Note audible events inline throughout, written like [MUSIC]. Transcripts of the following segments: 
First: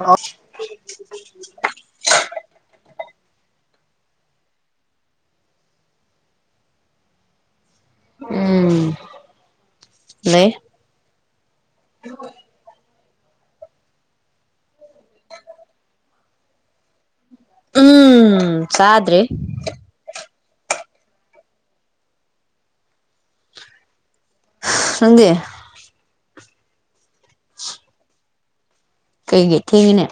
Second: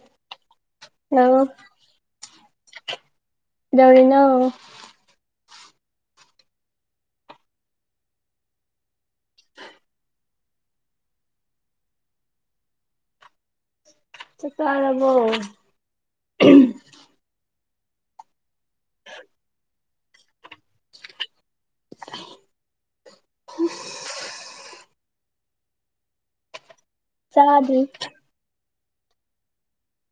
ꯑ ꯍꯜꯂꯣ ꯏꯗꯎꯅꯤꯅ ꯎꯝ [INAUDIBLE] ꯄ꯭ꯂꯦ ꯆꯠꯇꯔꯔꯕꯣ ꯎꯝ ꯆꯗ꯭ꯔꯤ ꯎ ꯅꯪꯗꯦ ꯆꯥꯗ ꯀꯩ ꯀꯩ ꯊꯦꯡꯉꯅꯦ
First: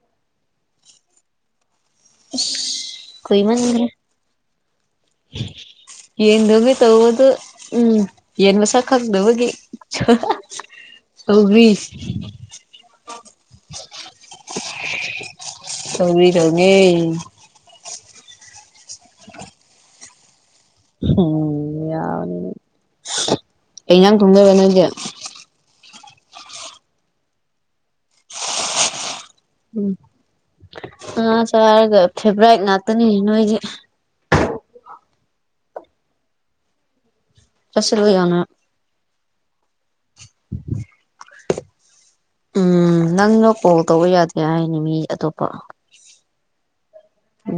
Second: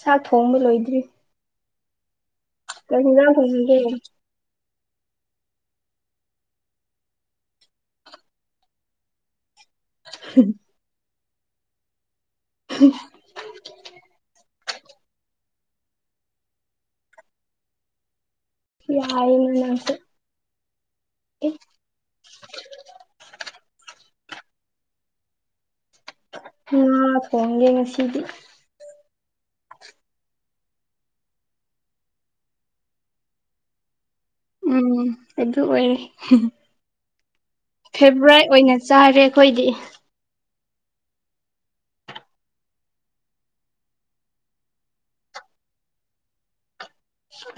ꯆꯥꯛ ꯊꯣꯡꯕ ꯂꯣꯏꯗ꯭ꯔꯤ ꯀꯩꯅ ꯉ ꯊꯒꯦ ꯌꯦꯟꯗꯒꯤ ꯇꯧꯕꯗꯨ ꯎꯝ ꯌꯦꯟ ꯃꯁꯛ ꯈꯪꯗꯕꯒꯤ ꯆꯕꯤꯤꯁ [INAUDIBLE] ꯇꯧ ꯇꯉ ꯌꯥꯏ ꯃꯅꯁꯦ ꯎꯝ ꯌꯥꯅꯤ ꯑꯩꯖꯥꯡ ꯊꯨꯝꯖꯔ ꯅꯣꯏꯁꯦ ꯃꯥ ꯐꯣꯡꯣꯡꯒꯦ ꯉ ꯁꯤꯗꯤ ꯎꯝ ꯉꯥ ꯆꯥꯔꯒ ꯐꯦꯚ꯭ꯔꯥꯏꯠ ꯉꯥꯛꯇꯅꯤ ꯅꯣꯏꯁꯦ ꯎꯝ ꯑꯗꯨ ꯑꯣꯏꯔꯦ ꯆꯠꯁꯤꯜꯂꯨ ꯌꯥꯎꯅ ꯐꯦꯚꯣꯔꯥꯏꯠ ꯑꯣꯏꯅ ꯆꯥꯔꯦ ꯑꯩꯈꯣꯏꯗꯤ [INAUDIBLE] ꯎꯝ ꯅꯪꯅ ꯀꯣꯜ ꯇꯧꯕ ꯌꯥꯗꯦ ꯍꯥꯏꯅꯤ ꯃꯤ ꯑꯇꯣꯞꯄ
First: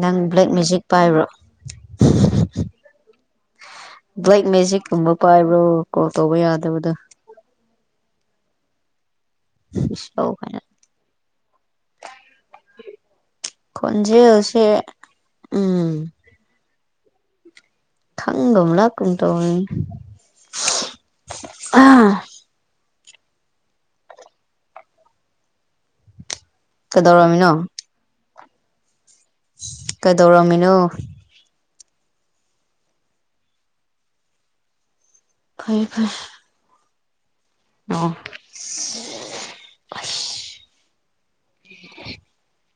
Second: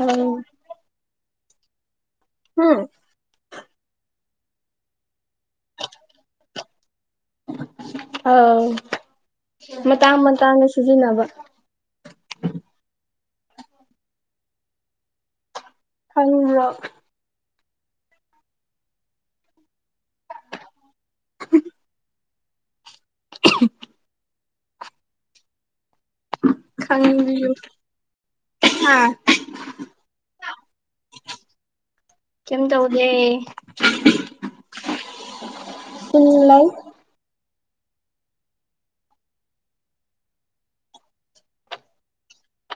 ꯅꯪ ꯑꯧ ꯕ꯭ꯂꯦꯛ ꯃꯦꯖꯤꯛ ꯄꯥꯏꯕ꯭ꯔꯣ ꯎꯝ ꯕ꯭ꯂꯥꯏꯛ ꯃꯦꯖꯤꯛꯀꯨꯝꯕ ꯄꯥꯏꯕ꯭ꯔꯣ ꯀꯣꯜ ꯇꯧꯕ ꯌꯥꯗꯕꯗ ꯑꯥꯎ ꯃꯇꯥꯡ ꯃꯇ ꯇꯥꯡꯅ ꯁꯤꯖꯤꯟꯅꯕ ꯈꯖꯦ ꯍꯧꯁꯦ ꯎꯝ ꯎ꯭ꯔꯛ ꯈꯪꯒꯝ ꯂꯥꯛꯀꯟ ꯇꯅꯤ ꯈꯪꯕꯤꯌꯨ ꯀꯩꯗꯧꯔꯝꯃꯤꯅꯣ ꯍꯥ ꯀꯩꯗꯧꯔꯝꯃꯤꯅꯣ ꯀꯝ ꯇꯧꯗꯦ ꯐꯔꯦ ꯐꯔꯦ ꯁꯨꯝ ꯂꯩ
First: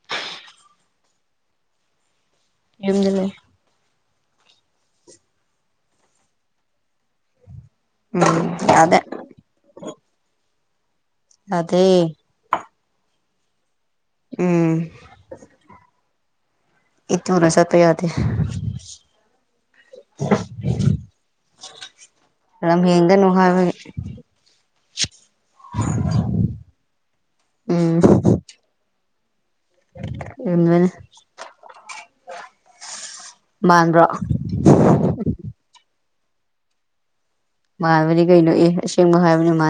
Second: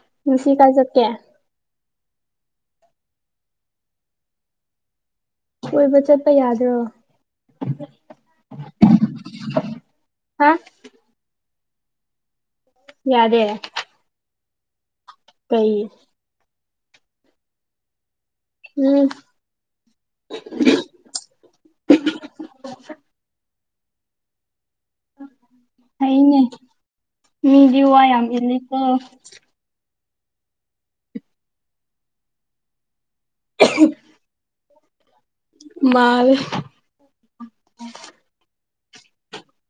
ꯑ [INAUDIBLE] ꯉꯁꯤ ꯀ ꯆ ꯀꯦ ꯌꯨꯝꯖ ꯂꯩ ꯀꯣꯏꯕ ꯆꯠꯄ ꯌꯥꯗ꯭ꯔꯣ ꯎꯝ ꯑꯗꯦ ꯍꯥ ꯑꯗꯦ ꯌꯥꯗꯦꯔ ꯎꯝ ꯀꯩ ꯏꯠꯇꯅ ꯁꯠꯇ ꯌꯥꯗꯦ ꯎꯝ ꯅ ꯍꯗꯅꯅꯨꯡ ꯍꯥꯏꯥꯏꯕ ꯑꯩꯅꯦ ꯃꯤ ꯌ ꯎꯝ ꯋꯥ ꯌꯥꯝ ꯏꯂ ꯇ ꯅꯦ ꯃꯥꯟꯥꯟꯕ꯭ꯔꯣ ꯐꯜ ꯃꯥꯕꯗꯤ ꯀꯩꯅꯣ ꯑꯦ ꯑꯁꯦꯡꯕ ꯍꯥꯏꯕꯅꯤ ꯃꯥ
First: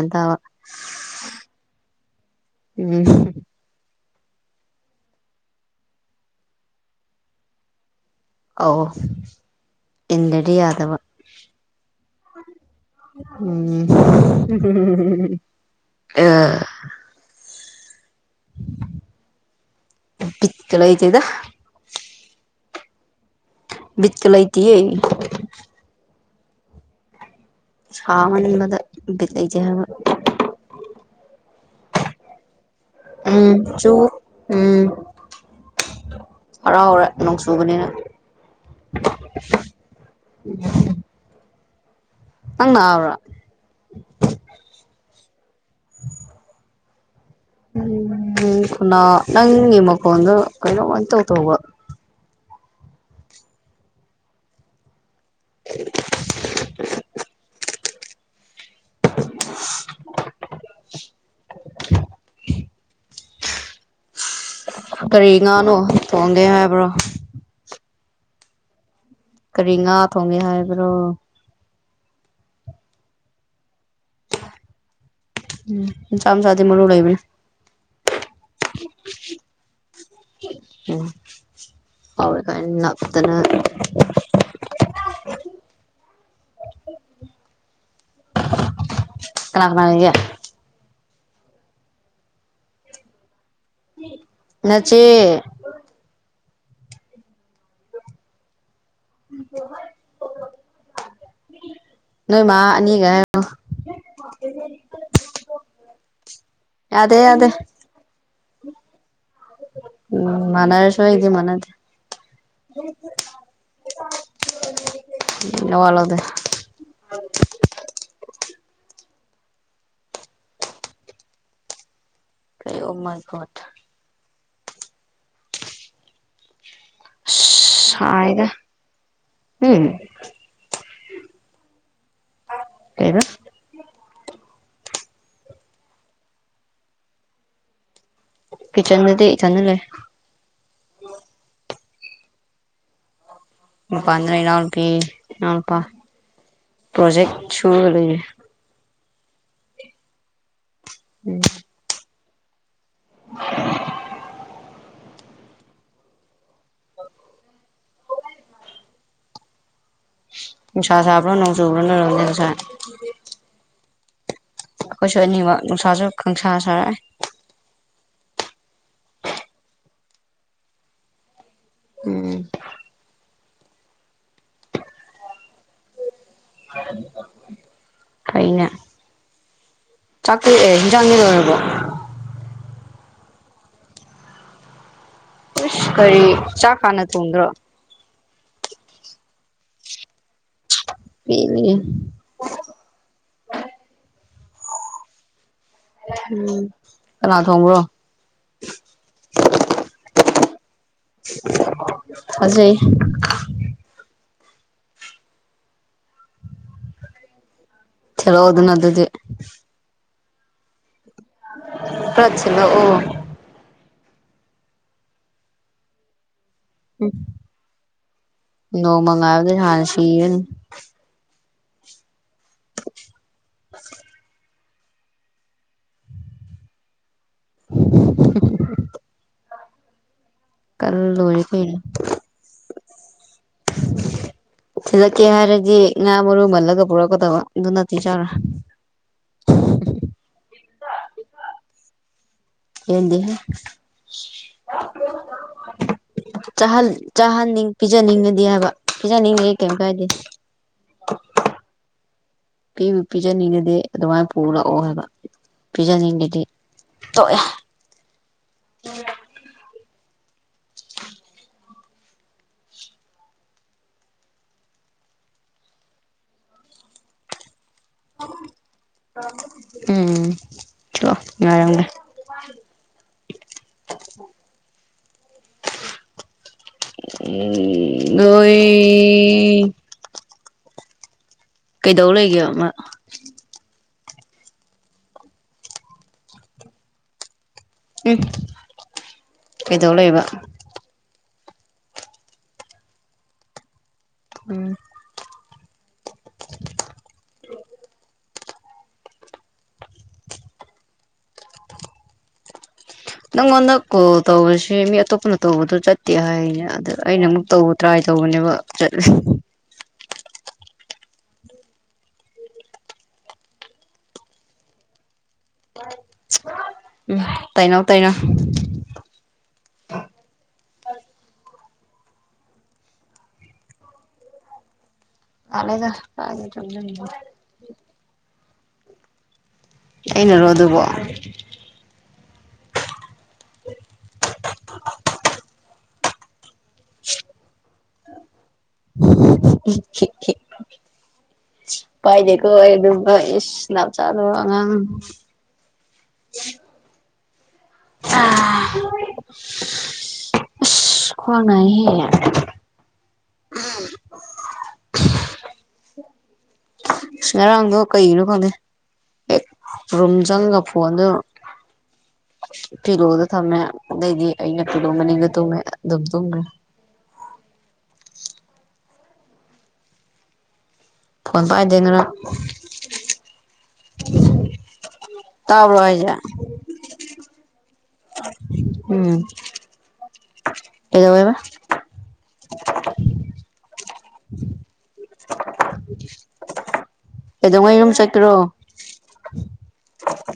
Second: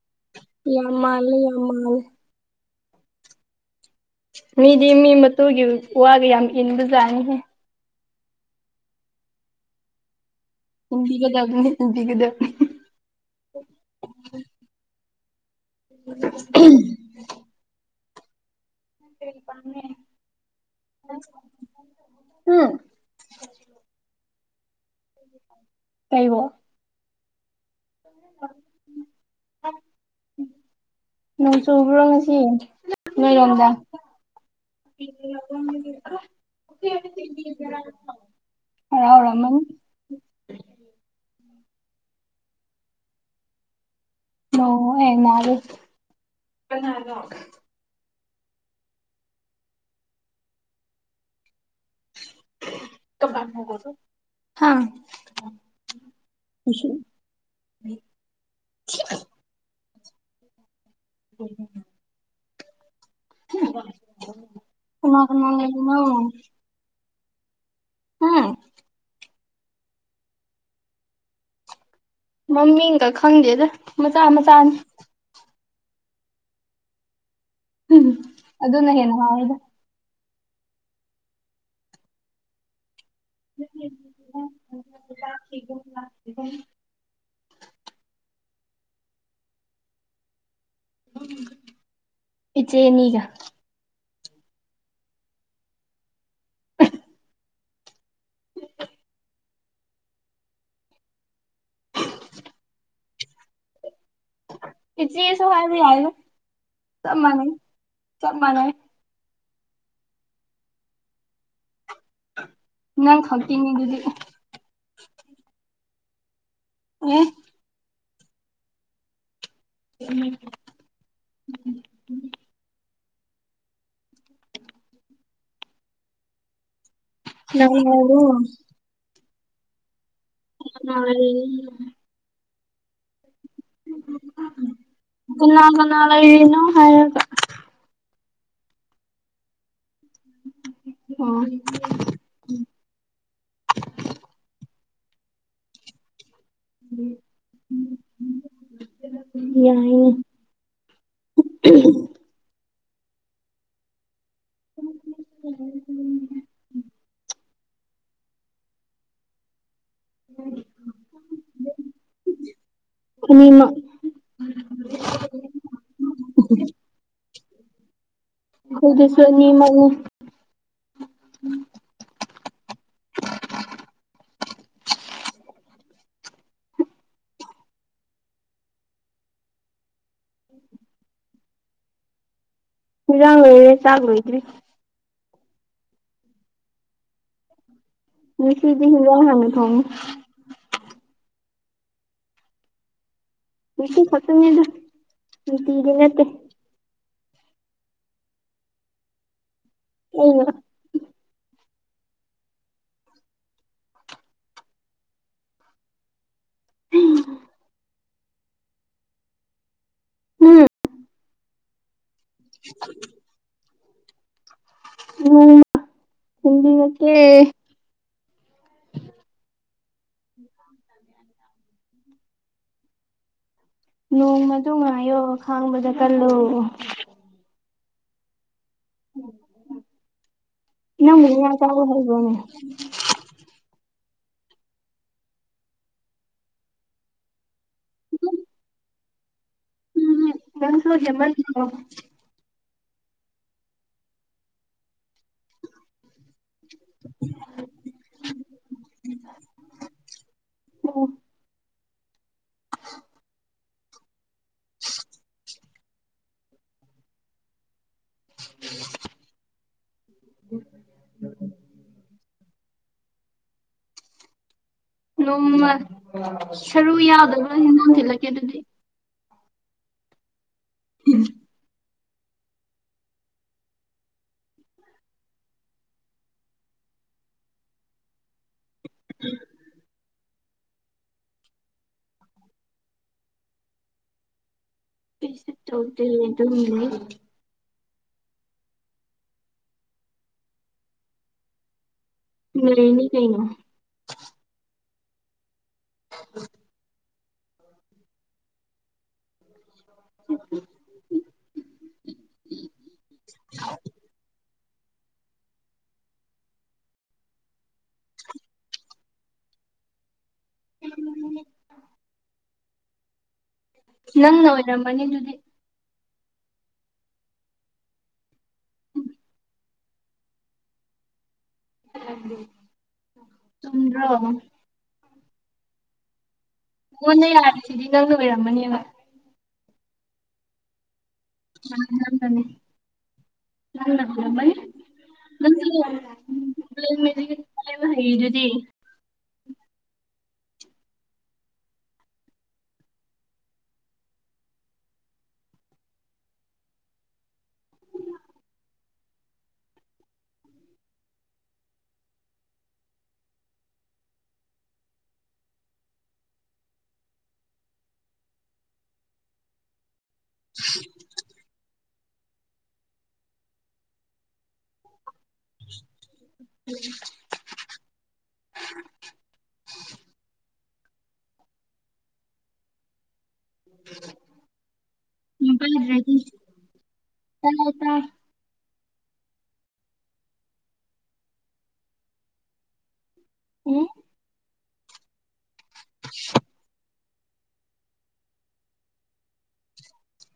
ꯌꯥꯝ ꯃꯥꯜ ꯌꯥꯝ ꯃꯥꯂ ꯎꯝ ꯃꯤꯗꯤ ꯃꯤ ꯃꯇꯨꯒꯤ ꯋꯥꯒ ꯌꯥꯝ ꯏꯟꯕꯖꯥꯅꯤꯍꯦ ꯑ ꯏꯟꯪꯂ ꯀꯔꯤꯗꯕ ꯏꯟꯕꯤꯒꯗꯕꯅꯤ ꯏꯟꯕꯤꯒꯗꯕꯅꯤ ꯎꯝ ꯑ ꯎꯝ ꯕꯤꯠꯀ ꯂꯩꯇꯦꯗ ꯎꯝ ꯀꯏ ꯀꯔꯤꯕ ꯁꯕꯅꯕꯗꯗ ꯂꯩꯖꯦ ꯍꯥꯏꯕ ꯅꯣꯡ ꯆꯨꯕ꯭ꯔꯣ ꯉꯁꯤ ꯎꯝ ꯅꯣꯏꯔꯣꯝꯗ ꯆ ꯎꯝ ꯍꯔꯥꯎꯔꯦ ꯅꯣꯡ ꯆꯨꯕꯅꯤꯅ ꯔꯥꯎ ꯔꯃꯟ ꯅꯪꯅ꯭ꯔ ꯑꯣꯟꯅꯔ ꯎꯝ ꯈꯨꯅꯥ ꯅꯪꯒꯤ ꯃꯈꯣꯟꯗꯣ ꯀꯩꯅꯣꯝꯃꯅ ꯇꯧ ꯇꯧꯕ [UNINTELLIGIBLE] ꯀꯁꯤ [UNINTELLIGIBLE] ꯎ ꯀꯅꯥ ꯀꯔꯤ ꯀꯅꯥ ꯂꯩ ꯉꯥꯅꯣ ꯊꯣꯡꯒꯦ ꯍꯥꯏꯕ꯭ꯔꯣ ꯎꯝ ꯀꯔꯤ ꯉꯥ ꯊꯣꯡꯒꯦ ꯍꯥꯏꯕ꯭ꯔꯣ ꯃꯃꯤꯡꯒ ꯈꯪꯗꯦꯗ ꯃꯆꯥ ꯃꯆꯥꯅꯤ ꯆꯝ ꯁꯥ ꯃꯅ ꯂꯩꯣꯏꯕꯤ ꯝ ꯑꯗꯨꯗꯅ ꯍꯦꯅ ꯍꯥꯎꯗ ꯎꯝ ꯍꯔ ꯀ ꯏ ꯑꯗꯨꯅ ꯂꯥꯛ ꯀꯅꯥ ꯀꯅꯥ ꯂꯩꯒꯦ ꯏꯆꯦꯅꯤꯒ ꯅꯆꯦ ꯎ ꯅꯣꯏ ꯃꯥ ꯑꯅꯤꯒ ꯏꯆꯂꯤꯁꯨ ꯍꯥꯏꯏ ꯌꯥ ꯇ ꯌꯥꯗꯦ ꯃꯅꯤ ꯌꯥꯗꯦ ꯆꯞ ꯃꯅꯦ ꯎꯝ ꯃꯅꯥ ꯔꯁꯨ ꯏꯗꯦ ꯃꯅꯦꯗꯤ ꯅꯪ ꯈꯛꯇꯤꯅꯤ ꯑꯗꯨꯗꯤ ꯋꯥꯂꯗ ꯎꯝ ꯎꯝ ꯀꯩ ꯃꯔ ꯈꯠ ꯅꯪꯅꯕꯨ ꯍꯥꯏꯒ ꯎꯝ [UNINTELLIGIBLE] ꯀꯗ ꯀꯅꯥ ꯀꯅꯥ ꯂꯩꯔꯤꯅꯣ ꯍꯥꯏ ꯀꯤꯆꯟ ꯃꯗꯤ ꯆꯅꯂꯦ ꯍ ꯏꯄꯥꯗ꯭ꯔ ꯏꯅꯥꯎꯂꯄꯤꯎꯂꯄꯥ ꯄ꯭ꯔꯣꯖꯦꯛꯦꯛ ꯁ ꯌꯥꯏ ꯎꯝ [UNINTELLIGIBLE] [UNINTELLIGIBLE] ꯎꯁꯥ ꯁꯥꯕꯔꯣ ꯅꯣꯡ ꯆꯣꯅꯦ ꯑꯗꯨꯁꯥ ꯑꯅꯤꯃꯛ ꯑꯩꯈꯣꯏꯁꯨ ꯑꯅꯤꯃꯛ ꯅꯨꯡꯁꯥꯁꯨ ꯈꯪꯁꯥ ꯁꯥꯔꯛꯑꯦ ꯍꯗ ꯁꯅꯤꯃ ꯎꯝ ꯐꯩꯅ ꯆꯥꯛꯇꯑꯦ ꯍꯟꯖꯥꯡꯅꯤ ꯂꯣꯏꯔꯕꯣ ꯃꯔꯥꯡ ꯂꯩꯅꯦ ꯆꯥꯛ ꯂꯣꯏꯗꯔꯤ ꯈꯔꯤ ꯆꯥ ꯈꯅ ꯊꯣꯡꯗ꯭ꯔꯣ ꯃꯤꯁꯤꯗꯤ ꯍꯗ ꯍꯅ ꯊ ꯄꯅꯤꯦ ꯁꯤ ꯈꯠꯇꯅꯤ ꯑꯗꯨ ꯝ ꯀꯅꯥ ꯊꯣꯡꯕ꯭ꯔꯣ ꯑꯣ ꯑꯖꯣꯏ ꯎꯝ ꯆꯂꯣ ꯍ ꯑꯗꯨꯅ ꯑꯗꯨꯗꯤ ꯎꯝ ꯄꯁꯤꯅ ꯑꯣ ꯑꯣꯝ ꯅꯣꯡ ꯃꯒꯕꯗꯤ ꯍꯅ ꯁꯤ ꯅꯣꯡꯃꯗ ꯉꯥꯏꯌꯣ ꯈꯥꯡꯕꯗ ꯀꯜꯂꯨ [UNINTELLIGIBLE] [UNINTELLIGIBLE] ꯀꯜ ꯅ ꯃꯨ ꯂꯣꯏꯔꯦ ꯏ ꯀꯩꯅꯣ ꯆꯔꯨ ꯍꯥꯏꯕꯅꯦ ꯊꯤꯜꯂꯛꯀꯦ ꯍꯥꯏꯔꯗꯤ ꯉꯥ ꯃꯔꯨꯝ ꯍꯜꯂꯒ ꯄꯨꯔꯛꯀꯗꯕ ꯑꯗꯨ ꯅꯠꯇꯦ ꯆꯥꯔ ꯍ ꯅꯟꯁꯨ ꯍꯦꯃꯟ ꯀꯗꯤ ꯍ ꯆꯍꯟꯅꯤꯡ ꯄꯤꯖꯅꯤꯡꯉꯗꯤ ꯍꯥꯏꯕ ꯄꯤꯖꯅꯤꯡꯉꯗꯤ ꯀꯩꯝ ꯀꯥꯏꯗꯦ ꯑꯣ ꯄꯤꯕꯨ ꯄꯤꯖꯅꯤꯡꯉꯤꯗꯤ ꯑꯗꯨꯃꯥꯏꯅ ꯄꯨꯔꯛꯑꯣ ꯍꯥꯏꯕ ꯄꯤꯖꯅꯤꯡꯉꯗꯤ ꯇꯑꯦ ꯎꯝ ꯅꯣꯡꯃ ꯁꯔꯨ ꯌꯥꯎꯗꯕ ꯍꯖꯣꯡ ꯊꯤꯜꯂꯛꯀꯦ ꯑꯗꯨꯗꯤ ꯎꯝ ꯆꯣ ꯉꯔꯗꯦ [UNINTELLIGIBLE] ꯎ ꯅꯣꯏ ꯀꯩꯗꯧ ꯂꯩꯒꯦ ꯑꯃ ꯄꯁ ꯇꯧꯗ ꯑꯗꯨ ꯂꯩ ꯎꯝ ꯏꯗꯣꯂ ꯏꯕ ꯅꯅꯤ ꯅꯩꯅ ꯎꯝ [UNINTELLIGIBLE] [UNINTELLIGIBLE] [UNINTELLIGIBLE] ꯅꯪꯉꯣꯟꯗꯛ ꯀꯣ ꯇꯧꯕꯁꯤ ꯁꯤ ꯃꯤ ꯑꯇꯣꯞꯄꯅ ꯇꯧꯕꯗꯣ ꯆꯠꯇꯦ ꯍꯥꯏꯅꯦ ꯑꯗ ꯑꯩꯅ ꯑꯃꯨꯛ ꯇꯧꯕ ꯇ꯭ꯔꯥꯏ ꯇꯧꯕꯅꯦꯕ ꯆꯠꯂ [UNINTELLIGIBLE] ꯅꯪ ꯅꯧ ꯅ ꯃꯅꯤꯗꯨꯗꯤ ꯎꯝ ꯇꯩꯅꯧ ꯇꯩꯅꯣ ꯆꯨꯝꯗ꯭ꯔ ꯅꯂꯦ ꯑꯗꯨ ꯍꯥꯏ ꯍꯟꯅ ꯌꯥꯔꯤꯁꯤꯗꯤ ꯅꯪꯅ ꯑꯣꯏꯔꯝꯃꯅꯦꯕ ꯑꯩꯅꯔꯣ ꯑꯗꯨꯕ ꯑꯝ ꯊꯅꯤ ꯅ ꯃꯗꯤ ꯍꯩꯗꯨꯗꯤ [UNINTELLIGIBLE] ꯄꯥꯏꯗꯀꯣ ꯑꯦ ꯑꯗꯨꯁ ꯂꯅꯥꯞꯆꯗꯨ ꯑꯉꯥꯡ ꯎ ꯑꯥ ꯈꯋꯥꯡꯅꯍꯦ ꯑ ꯉꯔꯥꯡꯗꯣ ꯀꯩꯒꯤꯅꯣ ꯈꯪꯗꯦ ꯔꯨꯝ ꯆꯪꯉꯒ ꯐꯣꯟꯗꯨ ꯐꯤꯂꯣꯗ ꯊꯝꯃꯦ ꯑꯗꯩꯗꯤ ꯑꯩꯅ ꯄꯨ ꯂꯣꯡꯕꯅꯤꯒ ꯇꯨꯝꯉꯦ ꯑꯗꯨꯝ ꯇꯨꯝꯈ꯭ꯔꯦ [UNINTELLIGIBLE] ꯐꯣꯟ ꯄꯥꯏꯗꯦ ꯉꯅ [UNINTELLIGIBLE] [UNINTELLIGIBLE] ꯎꯝ ꯑꯦꯗꯕꯕ ꯎꯝ [UNINTELLIGIBLE] ꯀꯩꯗꯧꯉꯩ ꯑꯗꯨꯨꯝ ꯆꯠꯈ꯭ꯔꯣ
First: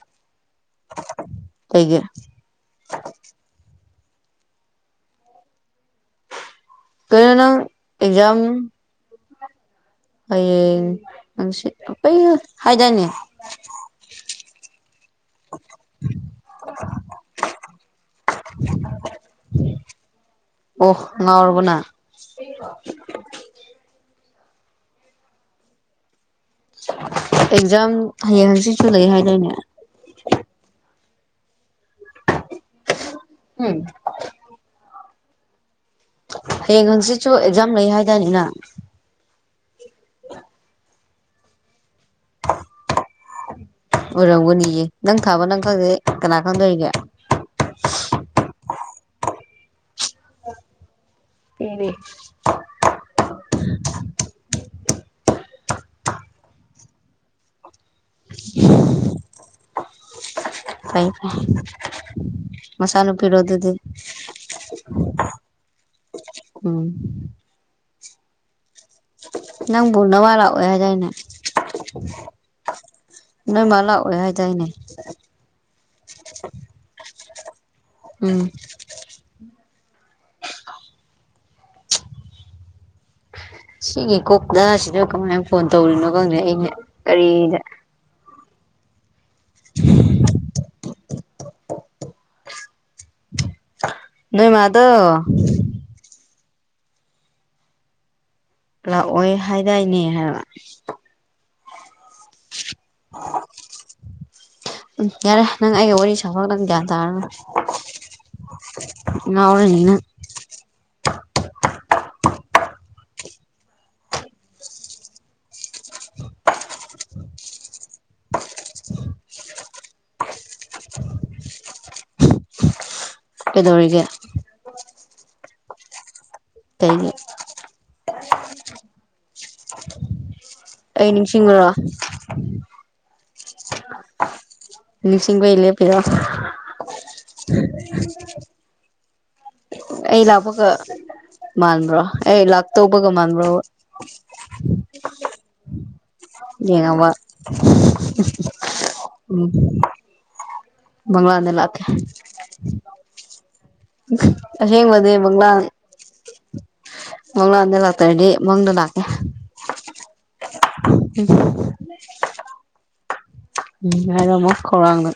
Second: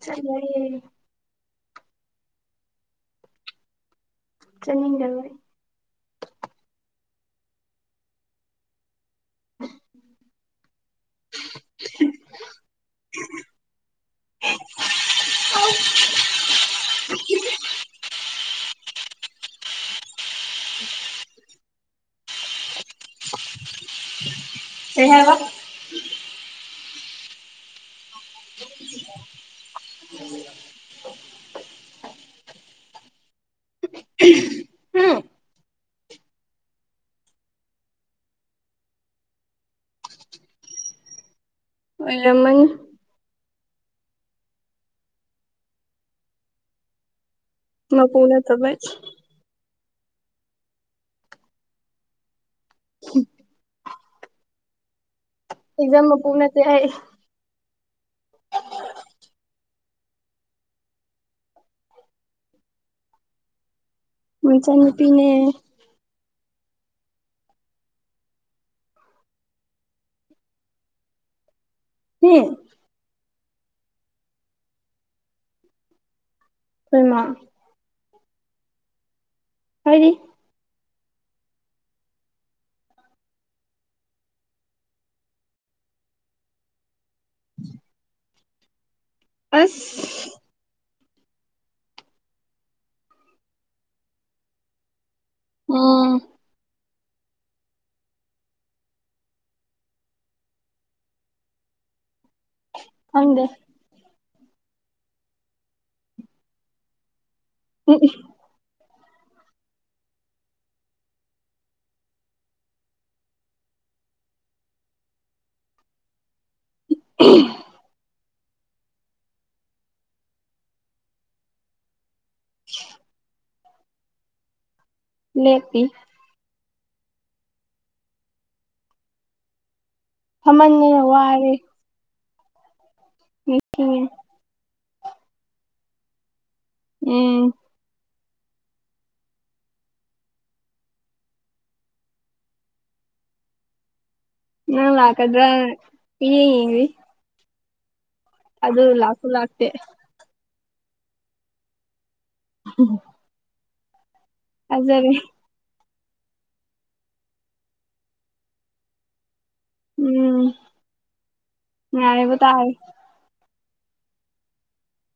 ꯍ ꯑꯩꯒꯤ ꯆꯅꯤꯗꯣꯏ ꯀꯩꯅꯅ ꯑꯦꯛꯖꯝ ꯎ ꯍꯌꯦ ꯑꯩ ꯍꯥꯏꯗꯥꯅꯤ ꯑ [UNINTELLIGIBLE] ꯑꯣꯍ ꯉꯔꯒꯅ ꯏꯍꯕ ꯑꯦꯛꯖꯥꯝ ꯍꯌꯦꯡ ꯍꯪꯆꯤꯁꯨ ꯂꯩ ꯍꯥꯏꯗꯣꯏꯅꯦ [UNINTELLIGIBLE] ꯎꯝ ꯍꯨꯝ ꯍꯌꯦꯡ ꯍꯥꯡꯆꯤꯠꯁꯨ ꯑꯦꯛꯖꯥꯝ ꯂꯩ ꯍꯥꯏꯗꯥꯏꯅꯦ ꯅꯪ ꯑꯣꯏꯔꯃꯅꯤ꯫ ꯑꯣꯏꯔꯝꯒꯅꯤꯌꯦ ꯅꯪ ꯊꯥꯕ ꯅꯪ ꯈꯪꯗꯗꯤ ꯀꯅꯥ ꯈꯪꯗꯣꯔꯤꯒꯦ ꯃꯄꯨꯅ ꯇꯝꯃꯩ ꯄꯦꯜꯂꯤ ꯑꯦꯛꯖꯥꯝ ꯃꯄꯨ ꯅꯠꯇꯦ ꯑꯩ ꯐꯩ-ꯐꯩ ꯃꯆꯥꯅꯨꯄꯤꯔꯣ ꯑꯗꯨꯗꯤ ꯃꯆꯥꯅꯨꯄꯤꯅꯦ ꯎꯝ ꯅꯪꯕꯨ ꯅꯋꯥ ꯂꯥꯛꯑꯣꯏ ꯍꯥꯏꯗꯥꯏꯅꯦ ꯍꯨꯡ ꯅꯣꯏꯃꯥ ꯂꯥꯛꯑꯣꯏ ꯍꯥꯏꯗꯥꯏꯅꯦ ꯑꯩꯈꯣꯏꯃꯥ ꯎꯝ ꯍꯥꯏꯗꯤ [INAUDIBLE] ꯁꯤꯒꯤ ꯀꯣꯛꯇ ꯁꯤꯗ ꯀꯃꯥꯏꯅ ꯐꯣꯟ ꯇꯧꯔꯤꯅꯣ ꯈꯪꯗꯦ ꯑꯩ ꯉꯛꯑꯦ꯫ ꯀꯔꯤꯗ ꯑꯁꯁ ꯅꯣꯏ ꯃꯥꯗꯣ ꯎꯝ ꯂꯥꯛꯑꯣꯏ ꯍꯥꯏꯗꯥꯏꯅꯦ ꯍꯥꯏꯕ꯫ ꯈꯪꯗꯦ ꯎꯝ ꯌꯥꯔꯦ ꯅꯪ ꯑꯩꯒ ꯋꯥꯔꯤ ꯁꯥꯕ ꯅꯪ ꯒ꯭ꯌꯥꯟ ꯇꯥꯔꯔꯣꯏ꯫ ꯑꯦꯑꯦ ꯉꯥꯎꯔꯅꯤ ꯅꯪ [INAUDIBLE] [UNINTELLIGIBLE] [INAUDIBLE] ꯀꯩꯗꯧꯔꯤꯒꯦ꯫ ꯂꯦꯞꯄꯤ꯫ ꯀꯩꯅꯤ ꯐꯝꯃꯟꯗꯅ ꯑꯩ ꯅꯤꯡꯁꯤꯡꯕꯔꯣ꯫ ꯅꯤꯡꯁꯤꯡꯉꯦ꯫ ꯅꯤꯁꯤꯡꯕ ꯩ ꯂꯦꯄꯤꯔꯣ ꯎꯝ ꯑꯩ ꯂꯥꯛꯄꯒ ꯃꯥꯟꯕ꯭ꯔꯣ꯫ ꯑꯩ ꯂꯥꯛꯇꯧꯕꯒ ꯃꯥꯟꯕ꯭ꯔꯣꯕ꯫ ꯅꯪ ꯂꯥꯛꯀꯗ꯭ꯔꯥ ꯄꯨꯡꯌꯦꯡ ꯌꯦꯡꯂꯤ ꯌꯦꯡꯉꯕ ꯑꯗꯨ ꯂꯥꯛꯁꯨ ꯎꯝ ꯂꯥꯛꯇꯦ꯫ ꯃꯪꯂꯥꯟꯗ ꯂꯥꯛꯀꯦ꯫ ꯍꯨꯝ ꯑꯁꯦꯡꯕꯗꯤ ꯃꯪꯂꯥꯟ ꯃꯪꯂꯥꯟꯗ ꯂꯥꯛꯇ꯭ꯔꯗꯤ ꯃꯪꯗ ꯂꯥꯛꯀꯦ꯫ ꯎꯝ ꯌꯥꯔꯦꯕ ꯇꯥꯔꯦ꯫ ꯎꯝ ꯉꯥꯏꯔꯝꯃꯣ ꯈꯧꯔꯥꯡꯅ꯫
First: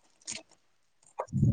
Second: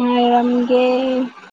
ꯉꯥꯏꯔꯝꯒꯦ꯫